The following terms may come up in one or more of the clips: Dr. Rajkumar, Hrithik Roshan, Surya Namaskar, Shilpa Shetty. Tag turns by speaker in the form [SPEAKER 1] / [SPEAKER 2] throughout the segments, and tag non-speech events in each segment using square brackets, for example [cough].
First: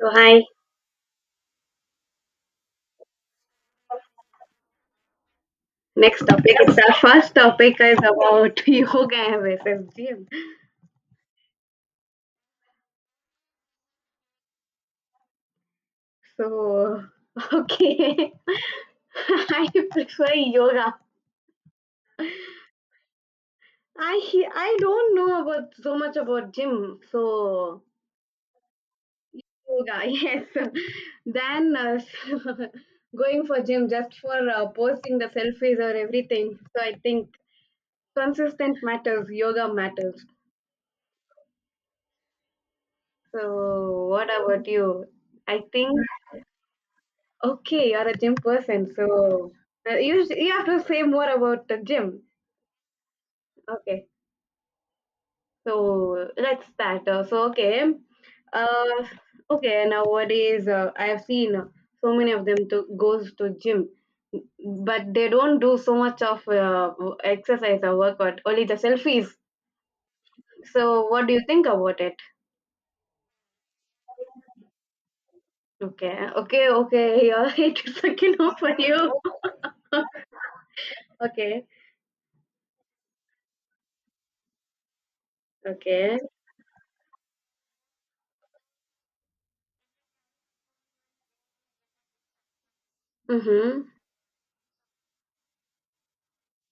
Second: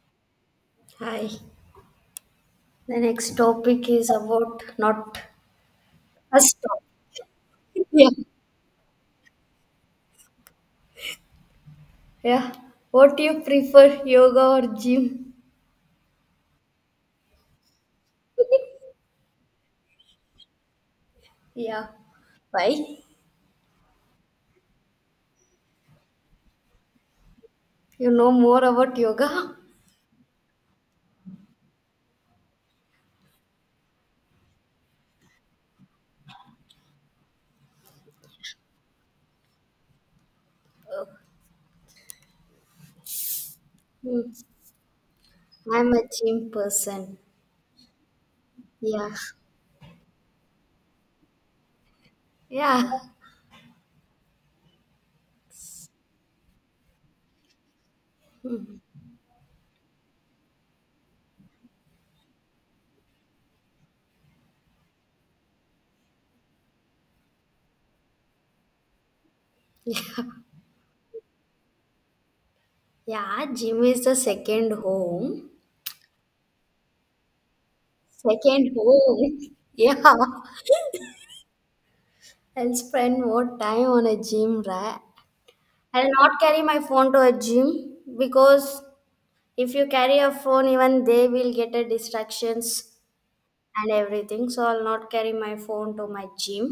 [SPEAKER 1] So hi,
[SPEAKER 2] Hi. The next topic is about not
[SPEAKER 1] next
[SPEAKER 2] a
[SPEAKER 1] topic. It's
[SPEAKER 2] stop.
[SPEAKER 1] our first topic is
[SPEAKER 2] Yeah.
[SPEAKER 1] about [laughs] yoga versus gym.
[SPEAKER 2] Yeah. What do you prefer, yoga or gym?
[SPEAKER 1] So okay, [laughs] I prefer yoga.
[SPEAKER 2] Yeah. Why?
[SPEAKER 1] I don't know about so much about gym. So
[SPEAKER 2] You know more about yoga?
[SPEAKER 1] yoga, [laughs] yes. Then [laughs] going for gym just for posting the selfies or everything. So I think consistent matters. Yoga matters.
[SPEAKER 2] Oh.
[SPEAKER 1] So what
[SPEAKER 2] Hmm.
[SPEAKER 1] about you? I think
[SPEAKER 2] I'm a gym person.
[SPEAKER 1] Okay, you're a gym person,
[SPEAKER 2] Yeah.
[SPEAKER 1] so you have to say more about the gym.
[SPEAKER 2] Yeah.
[SPEAKER 1] Okay, so let's start. Uh, okay. Nowadays, I have seen so many of them to goes to gym, but they don't do so much of exercise or workout. Only the selfies.
[SPEAKER 2] Yeah,
[SPEAKER 1] So what do you think about it?
[SPEAKER 2] yeah, gym is the second home.
[SPEAKER 1] Okay, okay, okay. [laughs] Here it is again [laughs] for
[SPEAKER 2] Second
[SPEAKER 1] you.
[SPEAKER 2] home. [laughs] Yeah.
[SPEAKER 1] Okay,
[SPEAKER 2] I'll spend more time on a gym, right? I'll
[SPEAKER 1] okay.
[SPEAKER 2] not carry my phone to a gym because if you carry a phone, even they will get a distractions
[SPEAKER 1] Mhm,
[SPEAKER 2] and everything. So I'll not carry my phone to my gym.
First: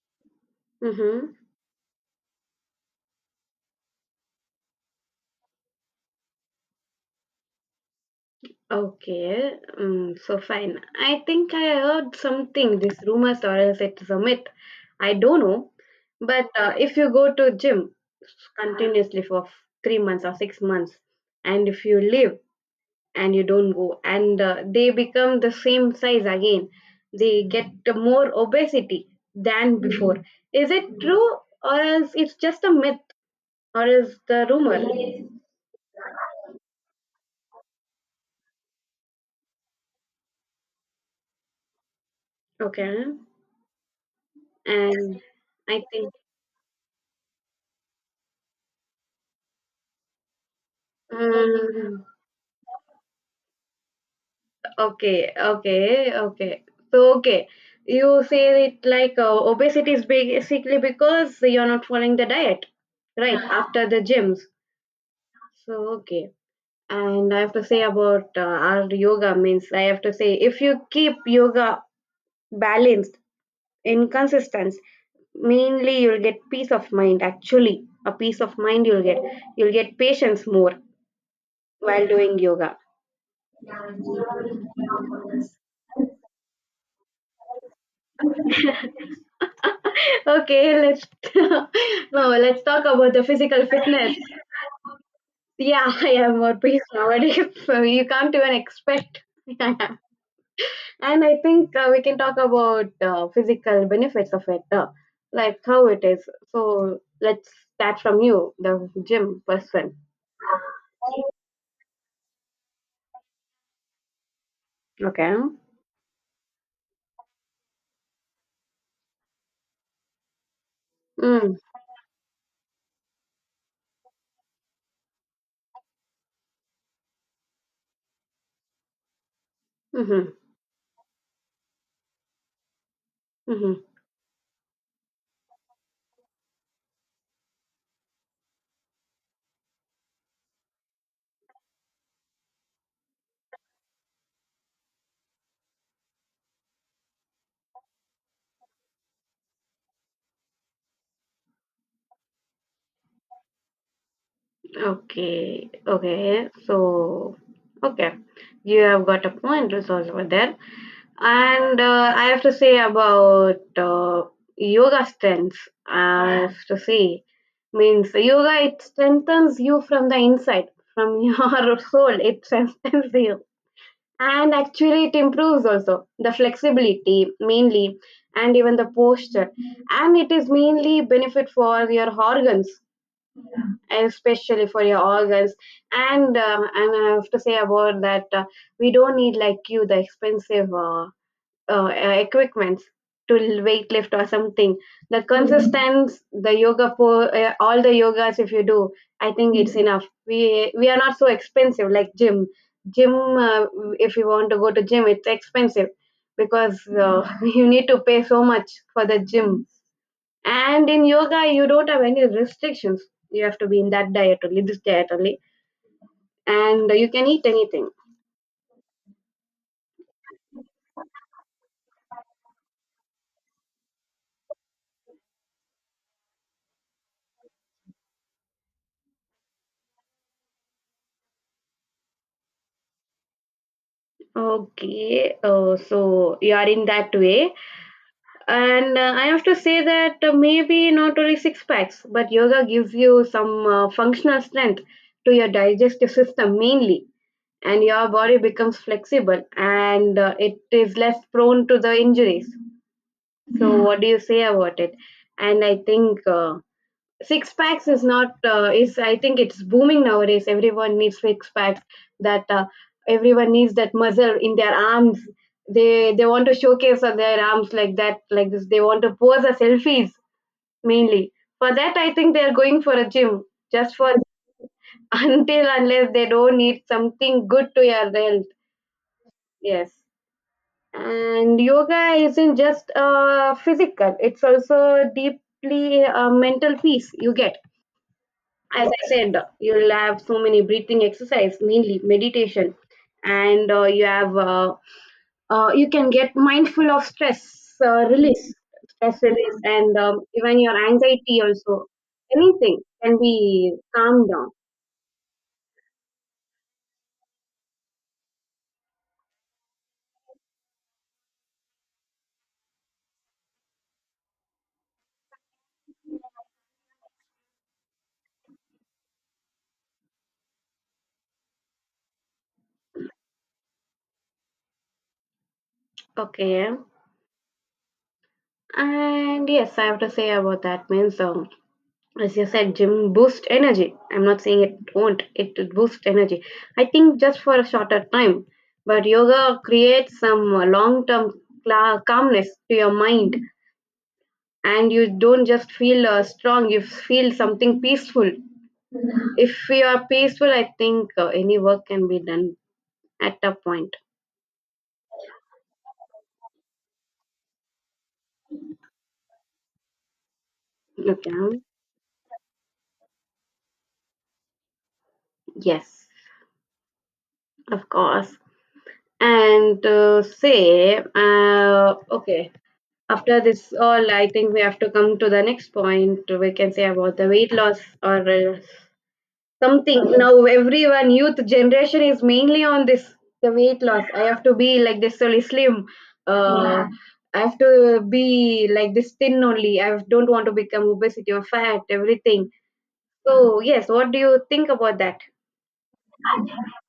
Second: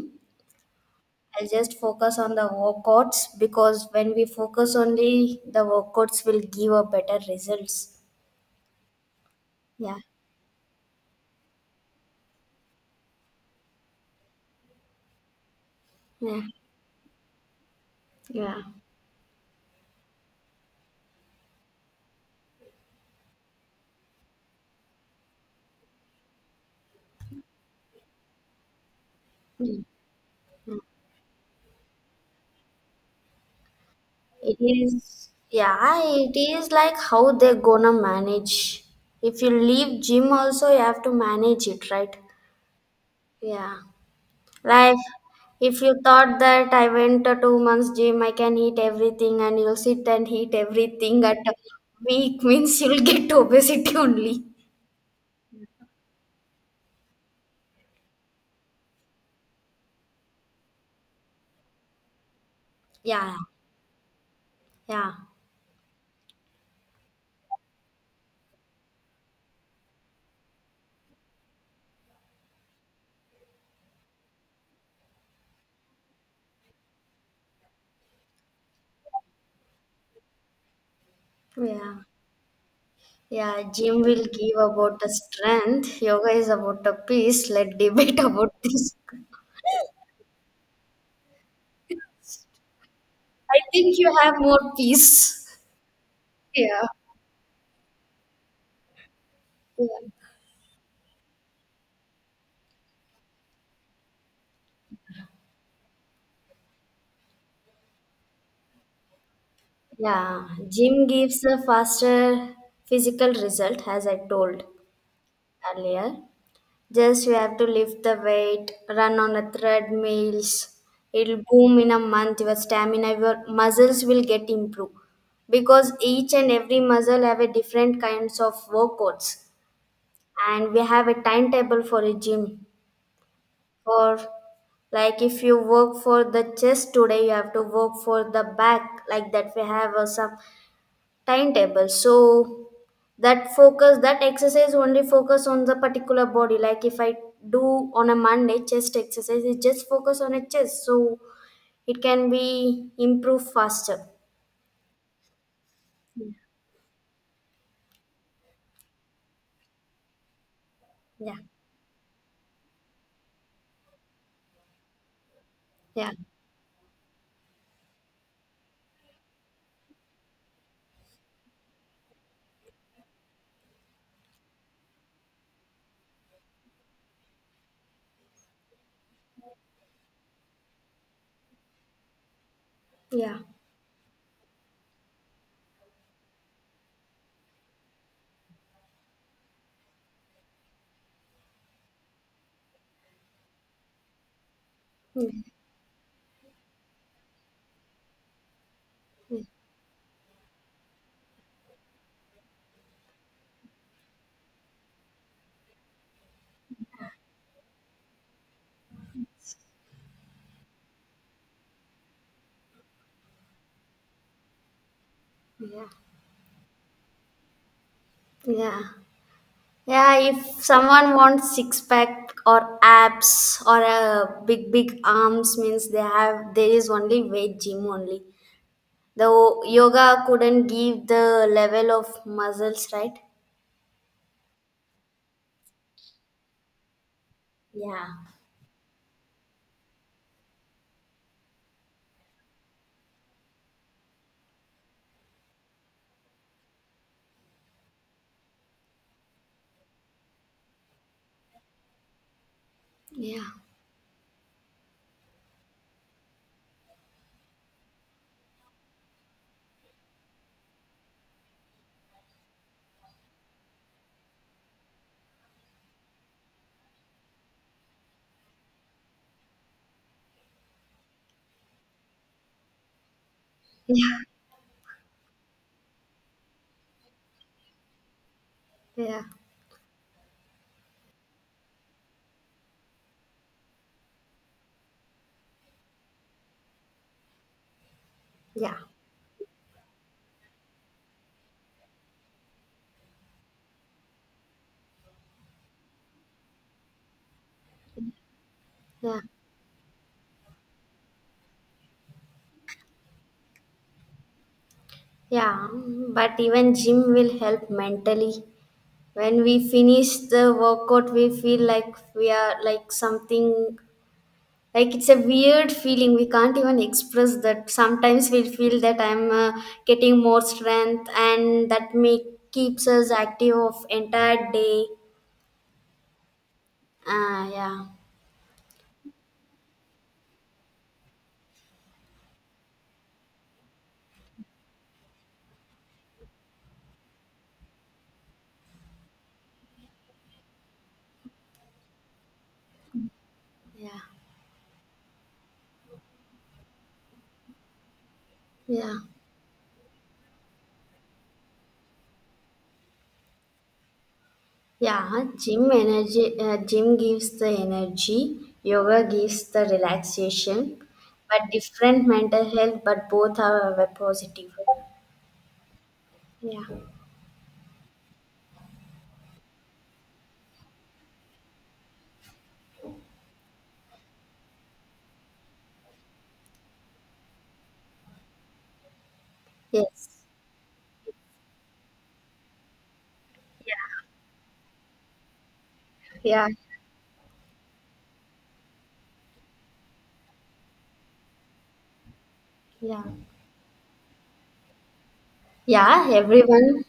[SPEAKER 1] mhm.
[SPEAKER 2] I'll just focus on the workouts because when we focus only the workouts will give a better results.
[SPEAKER 1] Okay,
[SPEAKER 2] Yeah.
[SPEAKER 1] so fine. I think I heard something, this rumors or else it's a myth. I don't know.
[SPEAKER 2] Yeah.
[SPEAKER 1] But if you go to gym
[SPEAKER 2] Yeah.
[SPEAKER 1] continuously for 3 months or 6 months, and if you leave and you don't go, and they become the same size again, they get more obesity than
[SPEAKER 2] Mm.
[SPEAKER 1] before. Is it true or else it's just a myth or is the
[SPEAKER 2] It
[SPEAKER 1] rumor?
[SPEAKER 2] is, yeah, it is like how they gonna manage. If you leave gym also you have to manage it, right?
[SPEAKER 1] Okay,
[SPEAKER 2] Yeah. Life,
[SPEAKER 1] and I
[SPEAKER 2] if you
[SPEAKER 1] think.
[SPEAKER 2] thought that I went to 2 months gym, I can eat everything, and you'll sit and eat everything at a
[SPEAKER 1] mm,
[SPEAKER 2] week [laughs] means you'll get [laughs] obesity only.
[SPEAKER 1] okay, okay, okay. So, okay, you say it like obesity is basically because you're not following the diet, right?
[SPEAKER 2] Yeah,
[SPEAKER 1] Uh-huh. After the gyms.
[SPEAKER 2] yeah,
[SPEAKER 1] So, okay. And I have to say about our yoga means I have to say if you keep yoga balanced in consistence, mainly you'll get peace of mind. Actually, a peace of mind you'll get. You'll get patience more
[SPEAKER 2] yeah,
[SPEAKER 1] while doing yoga.
[SPEAKER 2] yeah. Gym will give about the strength. Yoga is about the peace. Let debate [laughs] about this. I
[SPEAKER 1] Okay, let's [laughs] no, let's talk about the physical
[SPEAKER 2] think you
[SPEAKER 1] fitness.
[SPEAKER 2] have more peace.
[SPEAKER 1] Yeah, [laughs] I am more peace
[SPEAKER 2] Yeah.
[SPEAKER 1] nowadays. [laughs] So you can't even expect. [laughs]
[SPEAKER 2] Yeah.
[SPEAKER 1] And I think we can talk about physical benefits of it, like how it is. So let's start from you, the gym person.
[SPEAKER 2] Yeah. Gym gives a faster physical result, as I told
[SPEAKER 1] Okay.
[SPEAKER 2] earlier. Just you have to lift the weight, run on a treadmills. It'll
[SPEAKER 1] Mm,
[SPEAKER 2] boom in a month. Your stamina, your muscles will get improved because each and every muscle have a different kinds of workouts,
[SPEAKER 1] mm-hmm,
[SPEAKER 2] and we have a timetable for a gym.
[SPEAKER 1] mm-hmm.
[SPEAKER 2] For like if you work for the chest today, you have to work for the back. Like that, we have some timetable so that focus that exercise only focus on the particular body like if I do on a monday chest exercise it just focus on a chest so it can be improved faster.
[SPEAKER 1] Okay. Okay. So, okay. You have got a point also over there.
[SPEAKER 2] Yeah,
[SPEAKER 1] And I have to say about yoga strengths.
[SPEAKER 2] yeah,
[SPEAKER 1] I have to say means yoga. It strengthens you from the inside, from [laughs] your soul. It strengthens you, and actually, it improves also the flexibility mainly, and even the posture. And it is mainly benefit for your organs,
[SPEAKER 2] yeah.
[SPEAKER 1] especially for your organs. And I have to say about that we don't need like you the expensive. Equipments to weightlift or something the
[SPEAKER 2] Mm.
[SPEAKER 1] consistency, the yoga for all the yogas if you do I think it's enough. We are not so expensive like gym. If you want to go to gym it's expensive because [laughs] you need to pay so much for the gym, and in yoga you don't have any restrictions. You have to be in that diet only, this diet only,
[SPEAKER 2] Yeah,
[SPEAKER 1] and you can eat anything.
[SPEAKER 2] yeah, yeah. If someone wants six pack or abs or a big, big arms means they have there is only weight gym only. The yoga couldn't give the level of muscles, right?
[SPEAKER 1] Okay, so you are in that way.
[SPEAKER 2] Yeah.
[SPEAKER 1] And I have to say that maybe not only six packs, but yoga gives you some functional strength to your digestive system mainly, and your body becomes flexible, and it is less prone to the injuries.
[SPEAKER 2] Yeah,
[SPEAKER 1] So what do you say about it? And I think six packs is not is I think it's booming nowadays. Everyone needs six packs, that everyone needs that muscle in their arms. They want to showcase on their arms, like that, like this. They want to pose as selfies mainly. For that, I think they're going for a gym, just for
[SPEAKER 2] yeah,
[SPEAKER 1] [laughs] until unless they don't need something good to your health.
[SPEAKER 2] yeah,
[SPEAKER 1] Yes. And yoga isn't just physical, it's also deeply a mental peace you get.
[SPEAKER 2] yeah,
[SPEAKER 1] As I said, you'll have so many breathing exercise, mainly meditation, and you can get mindful of stress
[SPEAKER 2] yeah,
[SPEAKER 1] release, and even your anxiety also. Anything can be calmed down.
[SPEAKER 2] yeah. But even gym will help mentally. When we finish the workout, we feel like we are like something like it's a weird feeling. We can't even express that. Sometimes we feel that I'm getting more strength, and that make keeps us active of entire day.
[SPEAKER 1] Okay,
[SPEAKER 2] Ah, yeah,
[SPEAKER 1] and yes, I have to say about that means as you said, gym boosts energy. I'm not saying it won't, it boosts energy. I think just for a shorter time, but yoga creates some long term calmness to your mind,
[SPEAKER 2] yeah,
[SPEAKER 1] and you don't just feel strong, you feel something peaceful.
[SPEAKER 2] yeah.
[SPEAKER 1] If you are peaceful, I think any work can be done at a point.
[SPEAKER 2] Yeah, gym gives the energy, yoga gives the relaxation, but
[SPEAKER 1] Okay,
[SPEAKER 2] different mental health, but both are positive.
[SPEAKER 1] yes,
[SPEAKER 2] Yeah,
[SPEAKER 1] of course. And okay, after this all, I think we have to come to the next point. We can say about the weight loss or something.
[SPEAKER 2] yes,
[SPEAKER 1] Now, everyone, youth generation is mainly on this the weight loss. I have to be like this only slim.
[SPEAKER 2] yeah,
[SPEAKER 1] Yeah. I have to be like this thin only. I don't want to become obesity or fat, everything.
[SPEAKER 2] yeah,
[SPEAKER 1] So, yes, what do you think about that?
[SPEAKER 2] yeah. Everyone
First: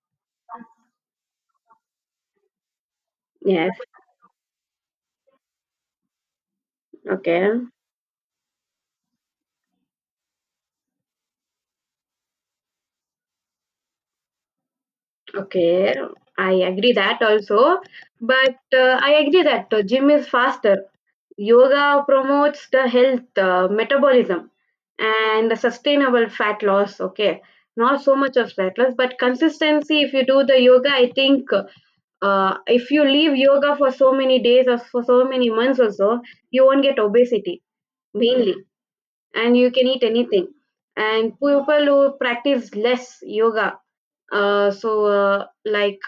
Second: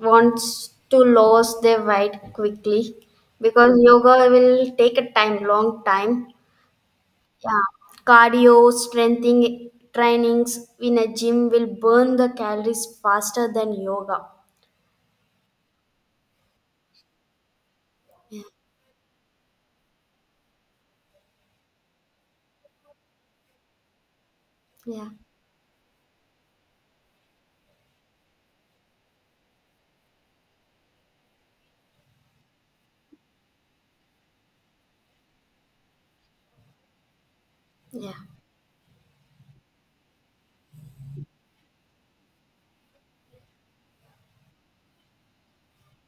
[SPEAKER 2] wants to lose their weight quickly
[SPEAKER 1] Yes.
[SPEAKER 2] because yoga will take a time, long time.
[SPEAKER 1] Okay.
[SPEAKER 2] Yeah, cardio, strengthening trainings in a gym will burn the calories faster than yoga.
[SPEAKER 1] Okay, I agree that also, but I agree that gym is faster. Yoga promotes the health, metabolism,
[SPEAKER 2] Yeah.
[SPEAKER 1] and the sustainable fat loss. Okay, not so much of fat loss, but consistency. If you do the yoga, I think if you leave yoga for so many days or for so many months or so, you won't get obesity
[SPEAKER 2] Yeah,
[SPEAKER 1] mainly, and you can eat anything. And people who practice less yoga, uh, so uh, like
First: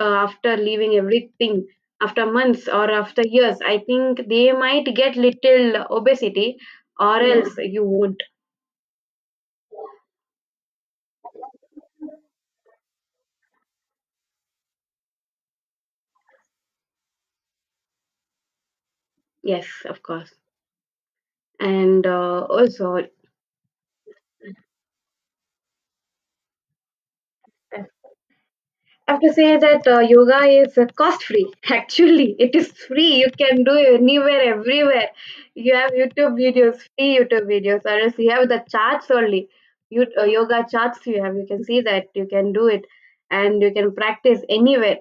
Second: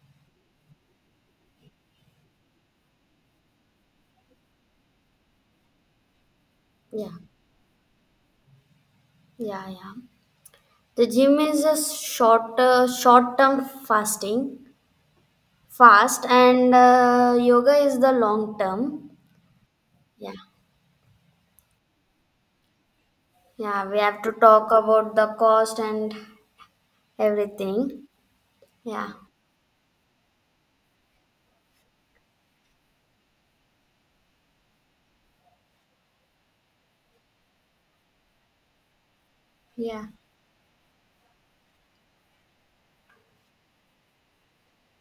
[SPEAKER 1] after leaving everything, after months or after years, I think they might get little obesity,
[SPEAKER 2] yeah,
[SPEAKER 1] or else you won't.
[SPEAKER 2] yeah, yeah. The gym is a short-term fasting, fast, and yoga is the long-term.
[SPEAKER 1] Yes, of course.
[SPEAKER 2] Yeah,
[SPEAKER 1] And also
[SPEAKER 2] yeah. We have to talk about the cost and everything.
[SPEAKER 1] I
[SPEAKER 2] Yeah,
[SPEAKER 1] have to say that yoga is cost free. [laughs] Actually, it is free. You can do it anywhere, everywhere. You have YouTube videos, free YouTube videos, or else you have the charts only.
[SPEAKER 2] yeah.
[SPEAKER 1] Yoga charts you have. You can see that. You can do it. And you can practice anywhere,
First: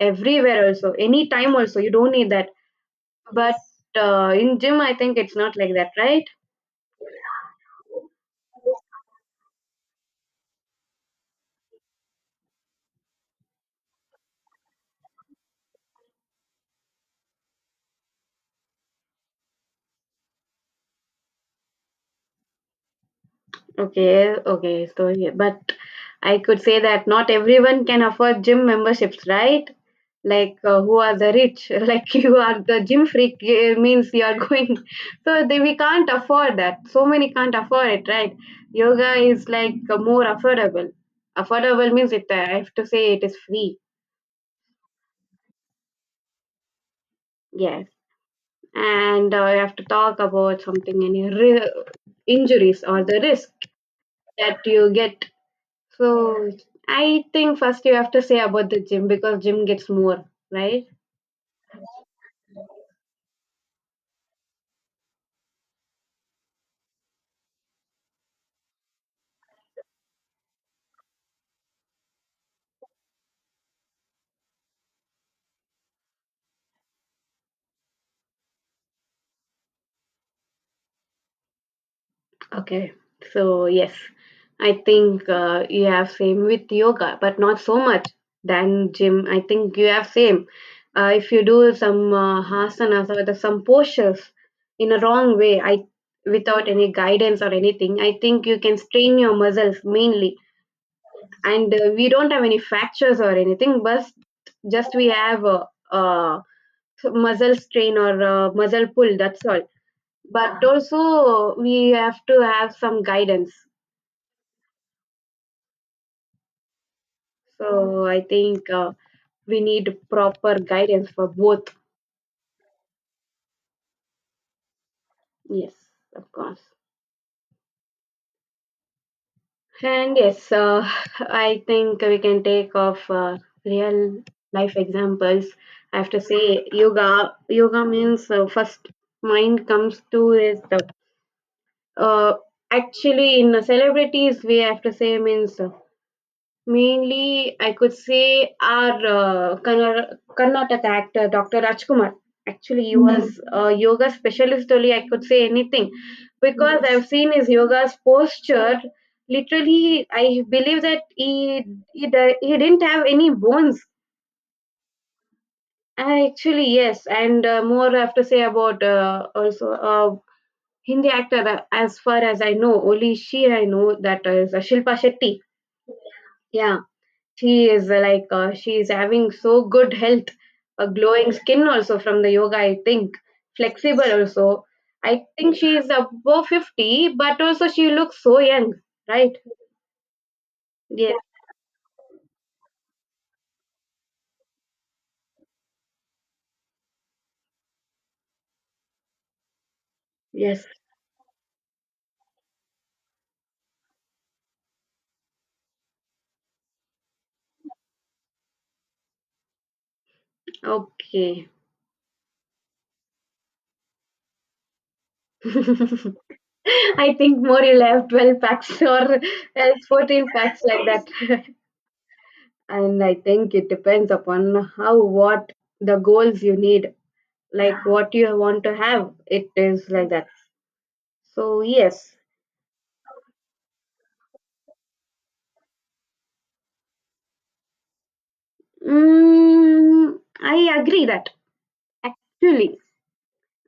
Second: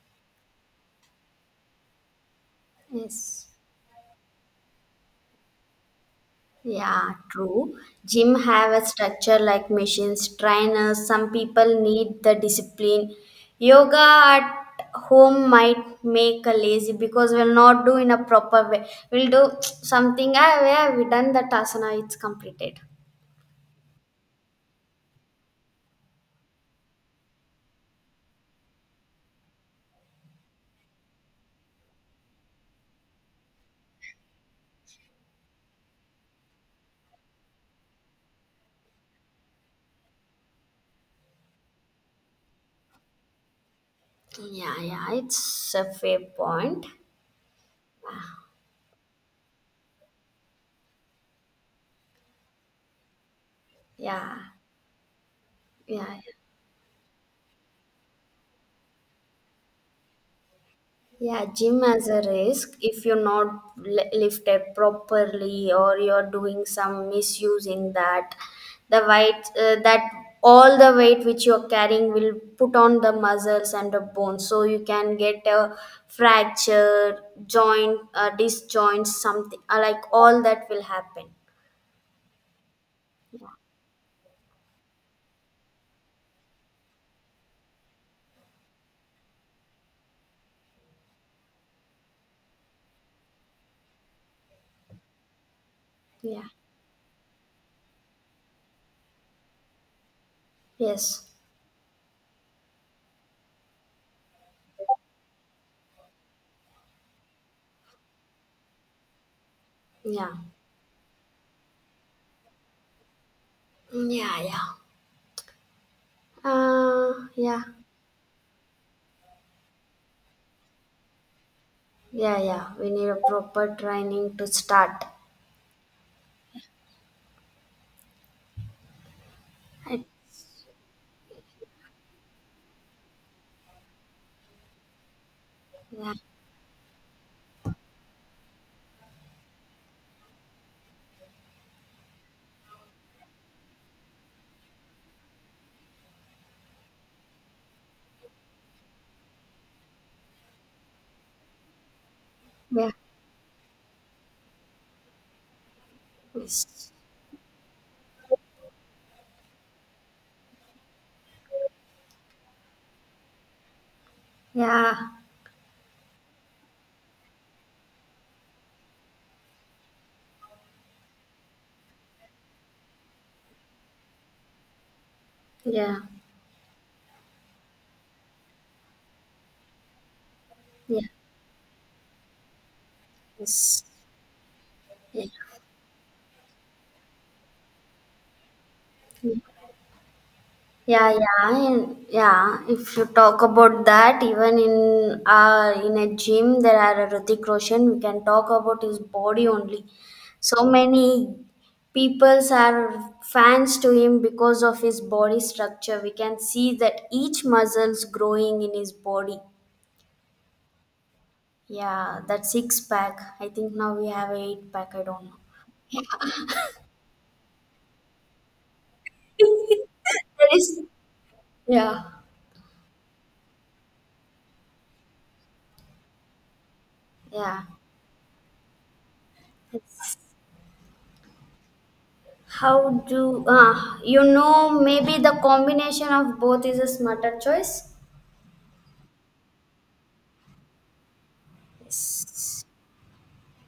[SPEAKER 1] everywhere also, anytime also. You don't need that.
[SPEAKER 2] Yes.
[SPEAKER 1] But in gym, I think it's not like that, right?
[SPEAKER 2] Yeah, true. Gym have a structure like machines, trainers. Some people need the discipline. Yoga at home might make a lazy because we'll not do in a proper way. We'll do [tsk] something where we done that asana, it's completed.
[SPEAKER 1] Okay, okay. So, yeah, but I could say that not everyone can afford gym memberships, right? Like, who are the rich? [laughs] Like, you are the gym freak, it means you are going. [laughs] So, we can't afford that. So many can't afford it, right? Yoga is like more affordable. Affordable means I have to say it is free.
[SPEAKER 2] Yeah, yeah, it's a fair point.
[SPEAKER 1] Yes. And I have to talk about something, any injuries or the risk
[SPEAKER 2] Yeah,
[SPEAKER 1] that you get.
[SPEAKER 2] yeah,
[SPEAKER 1] So
[SPEAKER 2] yeah.
[SPEAKER 1] I think first you have to say about the gym because gym gets more, right?
[SPEAKER 2] Yeah, gym has a risk if you're not lifted properly or you're doing some misusing that the weight that all the weight which you're carrying will put on the muscles and the bones so you can get a fracture joint disjoint something like all that will happen.
[SPEAKER 1] Okay.
[SPEAKER 2] Yeah.
[SPEAKER 1] So yes, I think you have same with yoga, but not so much than gym. I think you have same. If you do some some postures in a wrong way, I
[SPEAKER 2] Yeah.
[SPEAKER 1] without any guidance or anything, I think you can strain your muscles mainly.
[SPEAKER 2] Yes,
[SPEAKER 1] And we don't have any fractures or anything, but just we have uh, so muscle strain or muscle pull, that's all.
[SPEAKER 2] yeah,
[SPEAKER 1] But also we have to have some guidance.
[SPEAKER 2] yeah, yeah, yeah,
[SPEAKER 1] So I think we need proper guidance for both.
[SPEAKER 2] yeah, yeah, we need a proper training to start.
[SPEAKER 1] Yes, of course.
[SPEAKER 2] I.
[SPEAKER 1] And yes, [laughs] I think we can take off real life examples, I have
[SPEAKER 2] Yeah,
[SPEAKER 1] to say. Yoga yoga means first mind comes to is the uh, actually in the celebrities we have to say means mainly, I could say our Karnataka actor, Dr. Rajkumar. Actually,
[SPEAKER 2] yeah,
[SPEAKER 1] he was a yoga specialist only. I could say anything because, yes,
[SPEAKER 2] yes,
[SPEAKER 1] I've seen his yoga's posture. Literally, I believe that he didn't have any bones.
[SPEAKER 2] yeah,
[SPEAKER 1] Actually, yes, and more I have to say about also Hindi actor. As far as I know, only she I know that is Shilpa Shetty.
[SPEAKER 2] yeah,
[SPEAKER 1] Yeah, she is she is having so good health, a
[SPEAKER 2] yeah,
[SPEAKER 1] glowing skin also from the yoga. I think
[SPEAKER 2] yes,
[SPEAKER 1] flexible also.
[SPEAKER 2] yeah,
[SPEAKER 1] I think she is above 50, but also she looks so young, right?
[SPEAKER 2] yeah,
[SPEAKER 1] Yes,
[SPEAKER 2] yeah, and yeah. If you talk about that, even in a gym, there are a Hrithik Roshan. We can talk about his body only.
[SPEAKER 1] yes.
[SPEAKER 2] So many peoples are fans to him because of his body structure. We can see that each muscles growing in his body.
[SPEAKER 1] Okay.
[SPEAKER 2] Yeah, that six pack. I think now we have eight pack. I don't know.
[SPEAKER 1] [laughs] I think more you'll have 12 packs [laughs] or
[SPEAKER 2] [laughs]
[SPEAKER 1] else 14
[SPEAKER 2] That
[SPEAKER 1] packs
[SPEAKER 2] is,
[SPEAKER 1] like that.
[SPEAKER 2] yeah,
[SPEAKER 1] [laughs] And I think it depends upon how, what the goals you need,
[SPEAKER 2] yeah.
[SPEAKER 1] like what you want to have. It is like that. So, yes.
[SPEAKER 2] How do you know? Maybe the combination of both is a smarter choice.
[SPEAKER 1] Mm, I agree that
[SPEAKER 2] Yes.
[SPEAKER 1] actually,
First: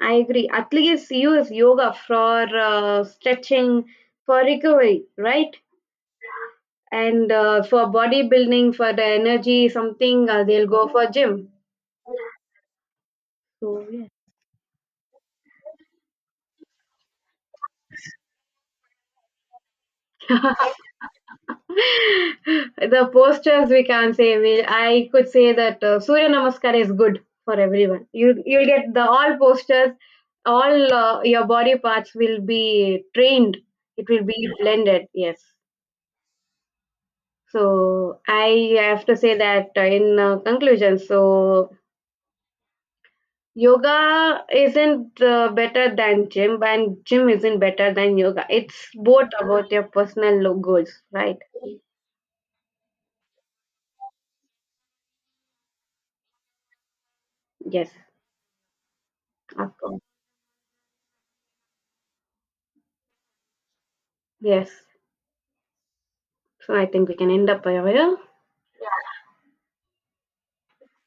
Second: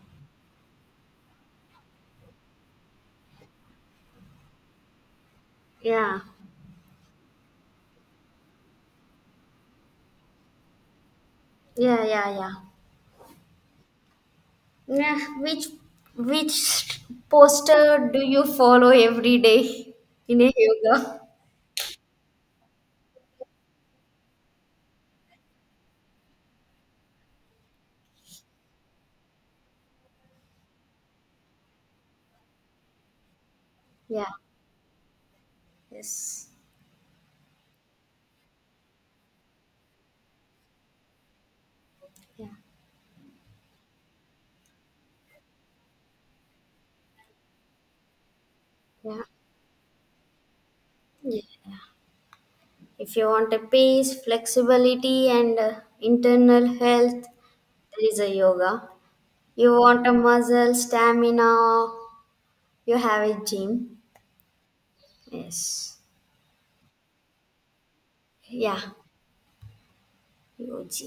[SPEAKER 1] I agree. Athletes use yoga for stretching, for recovery, right?
[SPEAKER 2] Yeah,
[SPEAKER 1] And for bodybuilding, for the energy, something they'll go for gym.
[SPEAKER 2] yeah, yeah, yeah.
[SPEAKER 1] So yeah.
[SPEAKER 2] Nah, which which poster do you follow every day in a yoga?
[SPEAKER 1] The postures we can say. I could say that Surya Namaskar is good for everyone. You you'll get the all postures, all your body parts will be trained. It will
[SPEAKER 2] Yeah.
[SPEAKER 1] be blended. Yes.
[SPEAKER 2] Yes.
[SPEAKER 1] So I have to say that in conclusion, so
[SPEAKER 2] Yeah.
[SPEAKER 1] yoga isn't better than gym, and gym isn't better than yoga. It's
[SPEAKER 2] Yeah.
[SPEAKER 1] both about your personal goals, right?
[SPEAKER 2] If you want a peace, flexibility, and internal health,
[SPEAKER 1] Yes,
[SPEAKER 2] there is a yoga. You
[SPEAKER 1] of course.
[SPEAKER 2] want a muscle, stamina, you have a gym.
[SPEAKER 1] Yes.
[SPEAKER 2] Yes.
[SPEAKER 1] So I think we can end up over here.
[SPEAKER 2] Yeah, yogi.